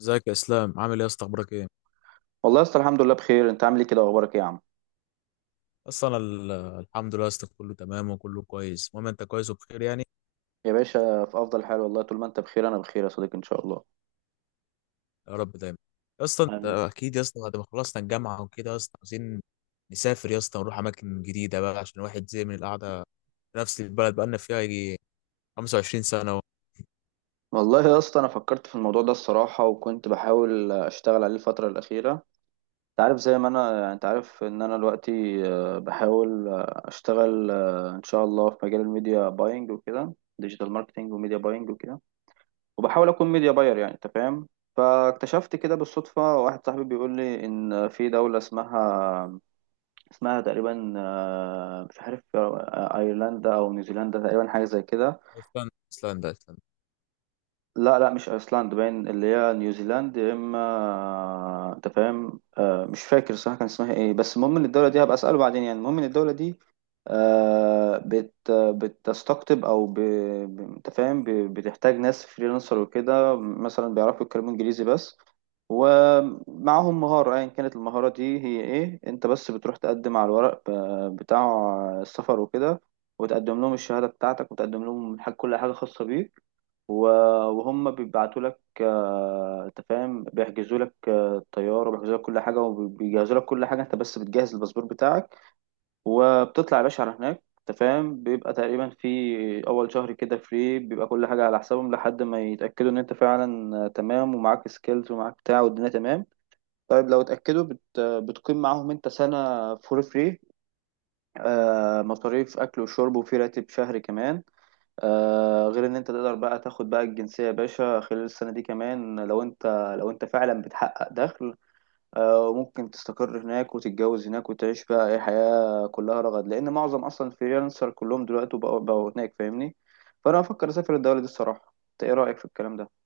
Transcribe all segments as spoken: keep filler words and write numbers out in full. ازيك يا اسلام، عامل ايه يا اسطى؟ اخبارك ايه؟ والله يا اسطى، الحمد لله بخير. انت عامل ايه كده واخبارك ايه يا عم؟ اصلا ال- الحمد لله يا اسطى، كله تمام وكله كويس. المهم انت كويس وبخير يعني. يا باشا، في افضل حال والله. طول ما انت بخير انا بخير يا صديقي ان شاء الله. يا رب دايما. يا اسطى انت حبيبي. اكيد يا اسطى، بعد ما خلصنا الجامعه وكده يا اسطى، عايزين نسافر يا اسطى ونروح اماكن جديده بقى، عشان الواحد زي من القعده في نفس البلد بقالنا فيها يجي خمس وعشرين سنه اهو. والله يا اسطى، انا فكرت في الموضوع ده الصراحه وكنت بحاول اشتغل عليه الفتره الاخيره. انت عارف، زي ما انا انت عارف ان انا دلوقتي آه، بحاول آه، اشتغل آه، ان شاء الله في مجال الميديا باينج وكده، ديجيتال ماركتنج وميديا باينج وكده. وبحاول اكون ميديا باير يعني، انت فاهم. فاكتشفت كده بالصدفه، واحد صاحبي بيقول لي ان في دوله اسمها اسمها تقريبا آه، مش عارف آه، ايرلندا او نيوزيلندا، تقريبا حاجه زي كده. ايسلندا ايسلندا ايسلندا لا، لا، مش ايسلاند باين اللي هي نيوزيلاند يا اما، آه، انت فاهم. مش فاكر صراحة كان اسمها ايه، بس المهم ان الدولة دي هبقى اسأله بعدين يعني. المهم ان الدولة دي آه، بت بتستقطب او ب... ب- انت فاهم ب... بتحتاج ناس فريلانسر وكده، مثلا بيعرفوا يتكلموا انجليزي بس. ومعاهم مهارة، ايا كانت المهارة دي هي ايه، انت بس بتروح تقدم على الورق ب- بتاع السفر وكده. وتقدم لهم الشهادة بتاعتك، وتقدم لهم حاجة، كل حاجة خاصة بيك و- وهم بيبعتوا لك، آه، انت فاهم، بيحجزوا لك آه، الطياره وبيحجزوا لك كل حاجه وبيجهزوا لك كل حاجه. انت بس بتجهز الباسبور بتاعك، وبتطلع يا باشا على هناك. انت فاهم، بيبقى تقريبا في اول شهر كده فري، بيبقى كل حاجه على حسابهم لحد ما يتاكدوا ان انت فعلا آه، تمام ومعاك سكيلز ومعاك بتاع والدنيا تمام. طيب لو اتاكدوا، بت... بتقيم معاهم انت سنه فور فري. آه، مصاريف اكل وشرب وفي راتب شهري كمان. آه غير ان انت تقدر بقى تاخد بقى الجنسية يا باشا خلال السنة دي كمان، لو انت لو انت فعلا بتحقق دخل. آه ممكن تستقر هناك وتتجوز هناك وتعيش بقى اي حياة كلها رغد، لان معظم اصلا الفريلانسر كلهم دلوقتي بقوا, بقوا هناك، فاهمني. فانا افكر اسافر الدولة دي الصراحة. انت ايه رأيك في الكلام ده؟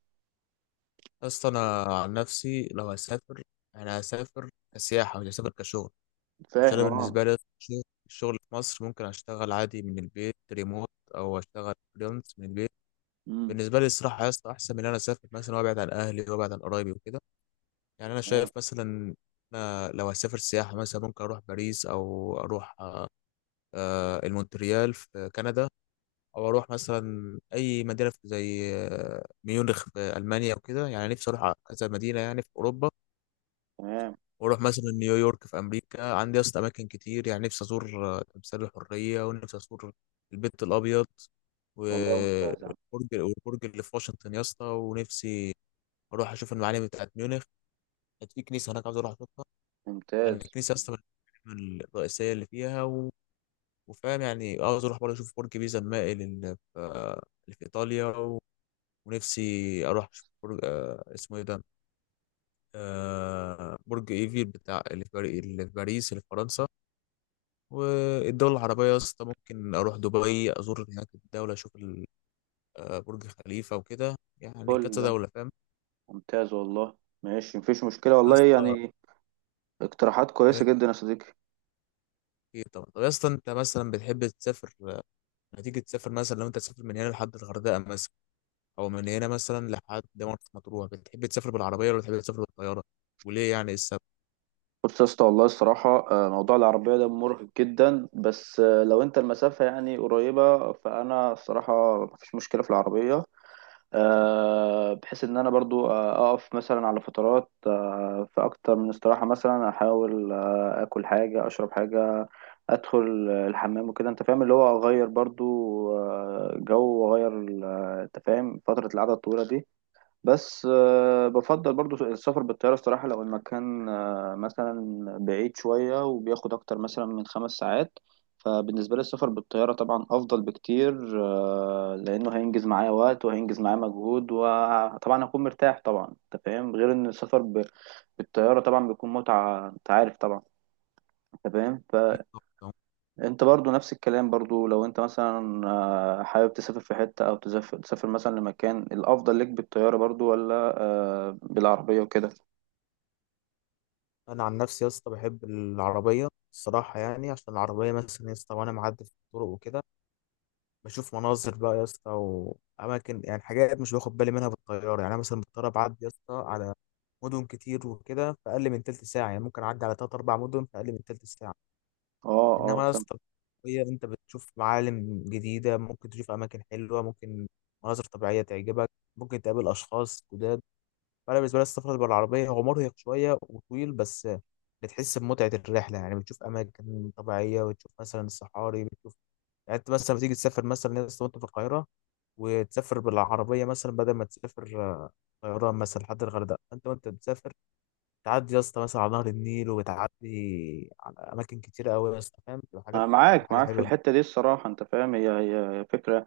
يا اسطى انا عن نفسي لو هسافر، انا هسافر كسياحه، مش هسافر كشغل. عشان فاهم، انا اه. بالنسبه لي يا اسطى، الشغل الشغل في مصر ممكن اشتغل عادي من البيت ريموت، او اشتغل فريلانس من البيت. امم. بالنسبه لي الصراحه يا اسطى احسن من ان انا اسافر مثلا وابعد عن اهلي وابعد عن قرايبي وكده. يعني انا تمام شايف مثلا، أنا لو هسافر سياحه مثلا ممكن اروح باريس، او اروح آه، المونتريال في كندا، او اروح مثلا اي مدينه في- زي آه، ميونخ في المانيا وكده. يعني نفسي اروح كذا مدينه يعني في اوروبا، تمام. واروح مثلا نيويورك في امريكا. عندي اصلا اماكن كتير يعني، نفسي ازور آه، تمثال الحريه، ونفسي ازور البيت الابيض والله و- ممتاز يا عم. والبرج والبرج اللي في واشنطن يا اسطى. ونفسي اروح اشوف المعالم بتاعت ميونخ. كانت في كنيسه هناك عاوز اروح اشوفها. يعني ممتاز. الكنيسه اصلا من المعالم الرئيسيه اللي فيها و... وفاهم يعني. عاوز اروح برضه اشوف برج بيزا المائل اللي في اللي في ايطاليا و... ونفسي اروح اشوف برج، آه، اسمه ايه ده، آه، برج ايفيل بتاع اللي في باري- اللي في باريس اللي في فرنسا. والدول العربيه يا اسطى ممكن اروح دبي ازور هناك الدوله، اشوف ال- آه، برج خليفه وكده. يعني كل كذا ده دوله فاهم ممتاز والله. ماشي، مفيش مشكلة يا والله اسطى. يعني. اقتراحات كويسة جدا يا صديقي. إيه، طبعا. طب يا اسطى، انت مثلا بتحب تسافر؟ هتيجي تسافر مثلا، لو انت تسافر من هنا لحد الغردقه مثلا، او من هنا مثلا لحد مرسى مطروح، بتحب تسافر بالعربيه ولا بتحب تسافر بالطياره؟ وليه يعني السبب؟ بص يا اسطى، والله الصراحة آه، موضوع العربية ده مرهق جدا، بس آه، لو انت المسافة يعني قريبة، فأنا الصراحة مفيش مشكلة في العربية. آه، بحيث إن أنا برضو آه، أقف مثلا على فترات، آه، في أكتر من استراحة، مثلا أحاول آه، آكل حاجة، أشرب حاجة، أدخل آه، الحمام وكده، أنت فاهم، اللي هو أغير برضو آه، جو وأغير ال- آه، أنت فاهم فترة القعدة الطويلة دي. بس آه، بفضل برضو السفر بالطيارة الصراحة لو المكان آه، مثلا بعيد شوية وبياخد أكتر مثلا من خمس ساعات. فبالنسبة لي السفر بالطيارة طبعا أفضل بكتير، آه، لأنه هينجز معايا وقت وهينجز معايا مجهود وطبعا هكون مرتاح طبعا. أنت فاهم، غير إن السفر ب- بالطيارة طبعا بيكون متعة، أنت عارف طبعا. أنت فاهم في ف... طبعاً. انت برضو نفس الكلام برضو، لو انت مثلا آه، حابب تسافر في حتة او تسافر تسافر مثلا لمكان، الافضل ليك بالطيارة برضو ولا آه، بالعربية وكده؟ انا عن نفسي يا اسطى بحب العربيه الصراحه. يعني عشان العربيه مثلا يا اسطى وانا معدي في الطرق وكده، بشوف مناظر بقى يا اسطى واماكن، يعني حاجات مش باخد بالي منها بالطياره. يعني انا مثلا بالطياره بعدي يا اسطى على مدن كتير وكده في اقل من تلت ساعه، يعني ممكن اعدي على تلات اربع مدن في اقل من تلت ساعه. اه، اه، انما يا فاهم. اسطى، هي انت بتشوف معالم جديده، ممكن تشوف اماكن حلوه، ممكن مناظر طبيعيه تعجبك، ممكن تقابل اشخاص جداد. فانا بالنسبه لي السفر بالعربيه هو مرهق شويه وطويل، بس بتحس بمتعه الرحله. يعني بتشوف اماكن طبيعيه، وتشوف مثلا الصحاري، بتشوف يعني. انت مثلا بتيجي تسافر مثلا يا اسطى وانت في القاهره، وتسافر بالعربيه مثلا بدل ما تسافر طيران مثلا لحد الغردقه، انت وانت بتسافر تعدي يا اسطى مثلا على نهر النيل، وتعدي على اماكن كتيره قوي يا اسطى فاهم، بتبقى حاجات، انا بتبقى معاك حاجه معاك في حلوه. الحتة دي الصراحة، انت فاهم، هي هي فكرة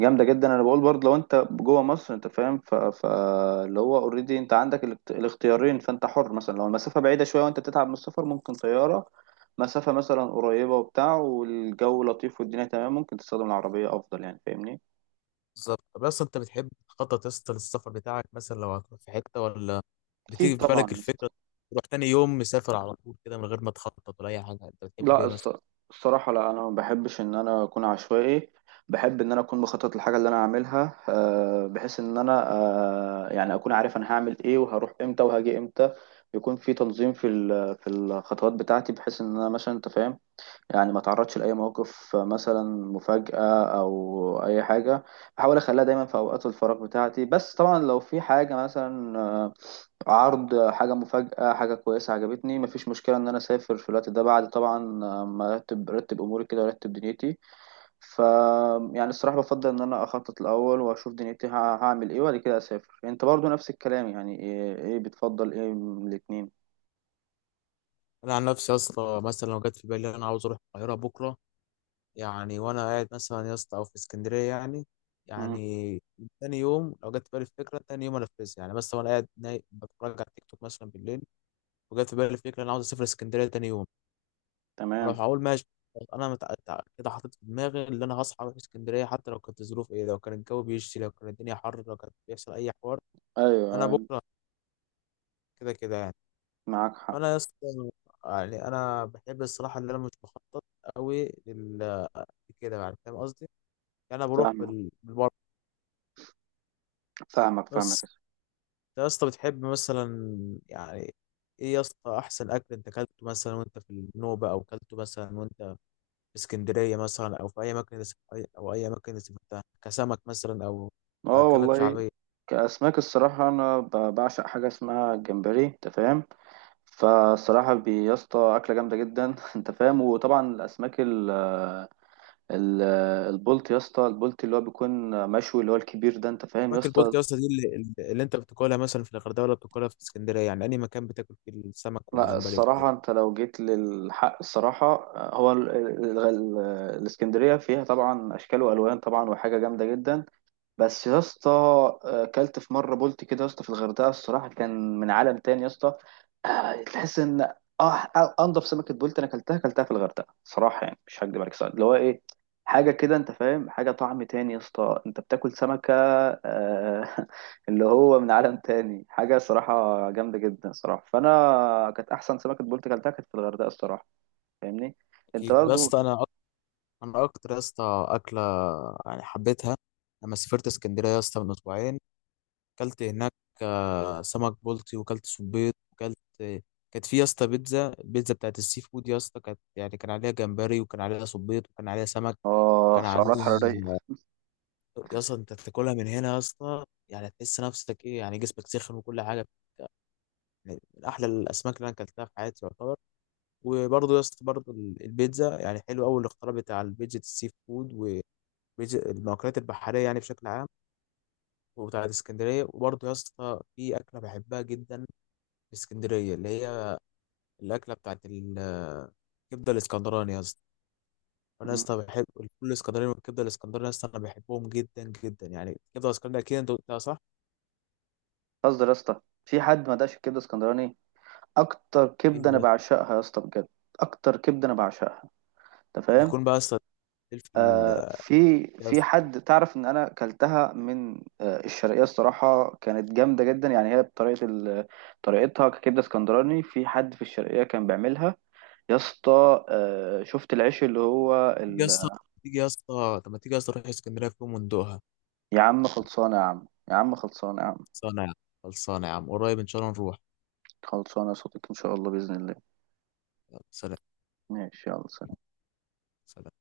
جامدة جدا. انا بقول برضو لو انت جوه مصر، انت فاهم ف... فاللي هو اوريدي انت عندك الاخت- الاختيارين، فانت حر. مثلا لو المسافة بعيدة شوية وانت بتتعب من السفر ممكن طيارة. مسافة مثلا قريبة وبتاع والجو لطيف والدنيا تمام، ممكن تستخدم العربية افضل يعني، فاهمني. بالظبط. طب اصلا انت بتحب تخطط يا اسطى للسفر بتاعك مثلا لو هتروح في حته، ولا أكيد بتيجي في طبعا بالك يا اسطى. الفكره تروح تاني يوم مسافر على طول كده، من غير ما تخطط ولا اي حاجه؟ انت بتحب لا، ايه مثلا؟ الص- الصراحة لا، أنا ما بحبش إن أنا أكون عشوائي. بحب إن أنا أكون بخطط الحاجة اللي أنا هعملها، آه، بحيث إن أنا آه، يعني أكون عارف أنا هعمل إيه وهروح إمتى وهاجي إمتى. يكون في تنظيم في ال- في الخطوات بتاعتي، بحيث إن أنا مثلا، أنت فاهم، يعني ما تعرضش لأي مواقف مثلا مفاجأة أو أي حاجة. بحاول أخليها دايما في أوقات الفراغ بتاعتي. بس طبعا لو في حاجة مثلا آه، عرض حاجة مفاجأة، حاجة كويسة عجبتني، مفيش مشكلة إن أنا أسافر في الوقت ده، بعد طبعا آه، ما أرتب أرتب أموري كده وأرتب دنيتي. ف يعني الصراحة بفضل إن أنا أخطط الأول وأشوف دنيتي ه- هعمل إيه وبعد كده أسافر. أنت برضو نفس الكلام يعني، إيه, إيه بتفضل إيه من الاتنين؟ انا عن نفسي يا اسطى، مثلا لو جت في بالي انا عاوز اروح القاهره بكره، يعني وانا قاعد مثلا يا اسطى، او في اسكندريه يعني، مم. يعني تاني يوم لو جت في بالي الفكره تاني يوم انفذها. يعني مثلا وانا قاعد نايم بتفرج على تيك توك مثلا بالليل، وجت في بالي الفكره انا عاوز اسافر اسكندريه تاني يوم، تمام. اروح اقول ماشي. انا متع... تع- كده حاطط في دماغي اللي انا هصحى اروح اسكندريه، حتى لو كانت الظروف ايه، لو كان الجو بيشتي، لو كانت الدنيا حر، لو كان بيحصل اي حوار، أيوه، انا أيوه. بكره كده كده يعني. معاك حق. فانا يا اسطى، يعني انا بحب الصراحه اللي انا مش بخطط قوي لل كده يعني، فاهم قصدي. يعني انا بروح فاهمك، بال... بالبر فاهمك، فاهمك. بس. انت يا اسطى بتحب مثلا يعني ايه يا اسطى احسن اكل انت اكلته مثلا وانت في النوبه، او اكلته مثلا اسكندرية مثلا، أو في أي مكان، أي- أو أي مكان سافرتها، كسمك مثلا أو اه كأكلات والله. شعبية؟ كأسماك الصراحة، أنا ب- بعشق حاجة اسمها الجمبري، أنت فاهم. فالصراحة بي- يا اسطى أكلة جامدة جدا أنت فاهم. وطبعا الأسماك ال ال البلط يا اسطى، البلط اللي هو بيكون مشوي اللي هو الكبير ده، أنت فاهم يا سمك البلطي اسطى. يا اسطى دي اللي, اللي أنت بتاكلها مثلا في الغردقة، ولا بتاكلها في اسكندرية، يعني أي مكان بتاكل فيه السمك لا، والجمبري وكده؟ الصراحة أنت لو جيت للحق الصراحة، هو ال- ال- ال- الإسكندرية فيها طبعا أشكال وألوان طبعا، وحاجة جامدة جدا. بس يا اسطى، آه، كلت في مره بولت كده يا اسطى في الغردقه الصراحه، كان من عالم تاني يا اسطى. آه، تحس ان اه انضف سمكه بولت انا اكلتها اكلتها في الغردقه صراحه، يعني مش هكدب عليك صراحة. اللي هو ايه، حاجه كده، انت فاهم، حاجه طعم تاني يا اسطى، انت بتاكل سمكه آه، اللي هو من عالم تاني، حاجه صراحه جامده جدا صراحه، فانا كانت احسن سمكه بولت اكلتها كانت في الغردقه الصراحه، فاهمني. انت أكيد. طب يا برضو اسطى أنا أك- أنا أكتر يا اسطى أكلة يعني حبيتها لما سافرت اسكندرية يا اسطى من أسبوعين، اكلت هناك آه، سمك بلطي، وكلت صبيط وكلت. كانت في يا اسطى بيتزا، البيتزا بتاعت السي فود يا اسطى، كانت يعني كان عليها جمبري، وكان عليها صبيط، وكان عليها سمك، اه، وكان عليها سعرات حراريه. يا اسطى. انت بتاكلها من هنا يا اسطى، يعني تحس نفسك ايه، يعني جسمك سخن وكل حاجه. يعني من احلى الاسماك اللي انا اكلتها في حياتي يعتبر. وبرضه يا اسطى، برضه ال- البيتزا، يعني حلو قوي الاختراع بتاع البيتزا السي فود، والمأكولات البحريه يعني بشكل عام، وبتاعت اسكندريه. وبرضه يا اسطى في اكله بحبها جدا اسكندريه، اللي هي الاكله بتاعت ال- الكبده الاسكندراني يا اسطى. انا يا مم. اسطى بحب الفول الاسكندراني والكبده الاسكندراني، يا اسطى انا بحبهم جدا جدا. يعني الكبده الاسكندراني اكيد انت قلتها صح. قصدي يا اسطى، في حد ما دقش الكبده اسكندراني. اكتر إيه كبده انا يا اسطى؟ بعشقها يا اسطى بجد. اكتر كبده انا بعشقها، انت فاهم. يكون بقى يا اسطى الفلفل. آه في يا في اسطى حد، تعرف ان انا كلتها من آه الشرقيه الصراحه، كانت جامده جدا يعني. هي بطريقه ال- طريقتها ككبده اسكندراني، في حد في الشرقيه كان بيعملها. يا اسطى، آه شفت العيش اللي هو تيجي يا ال... اسطى، تيجي يا اسطى، طب ما تيجي يا اسطى نروح اسكندريه في يوم وندوقها. يا عم خلصانه يا عم، يا عم خلصانه يا عم. خلصانه يا عم. خلصانه يا عم قريب ان شاء الله نروح. خلصانه يا صديقي ان شاء الله باذن الله. يلا سلام. ماشي، يلا سلام. سلام.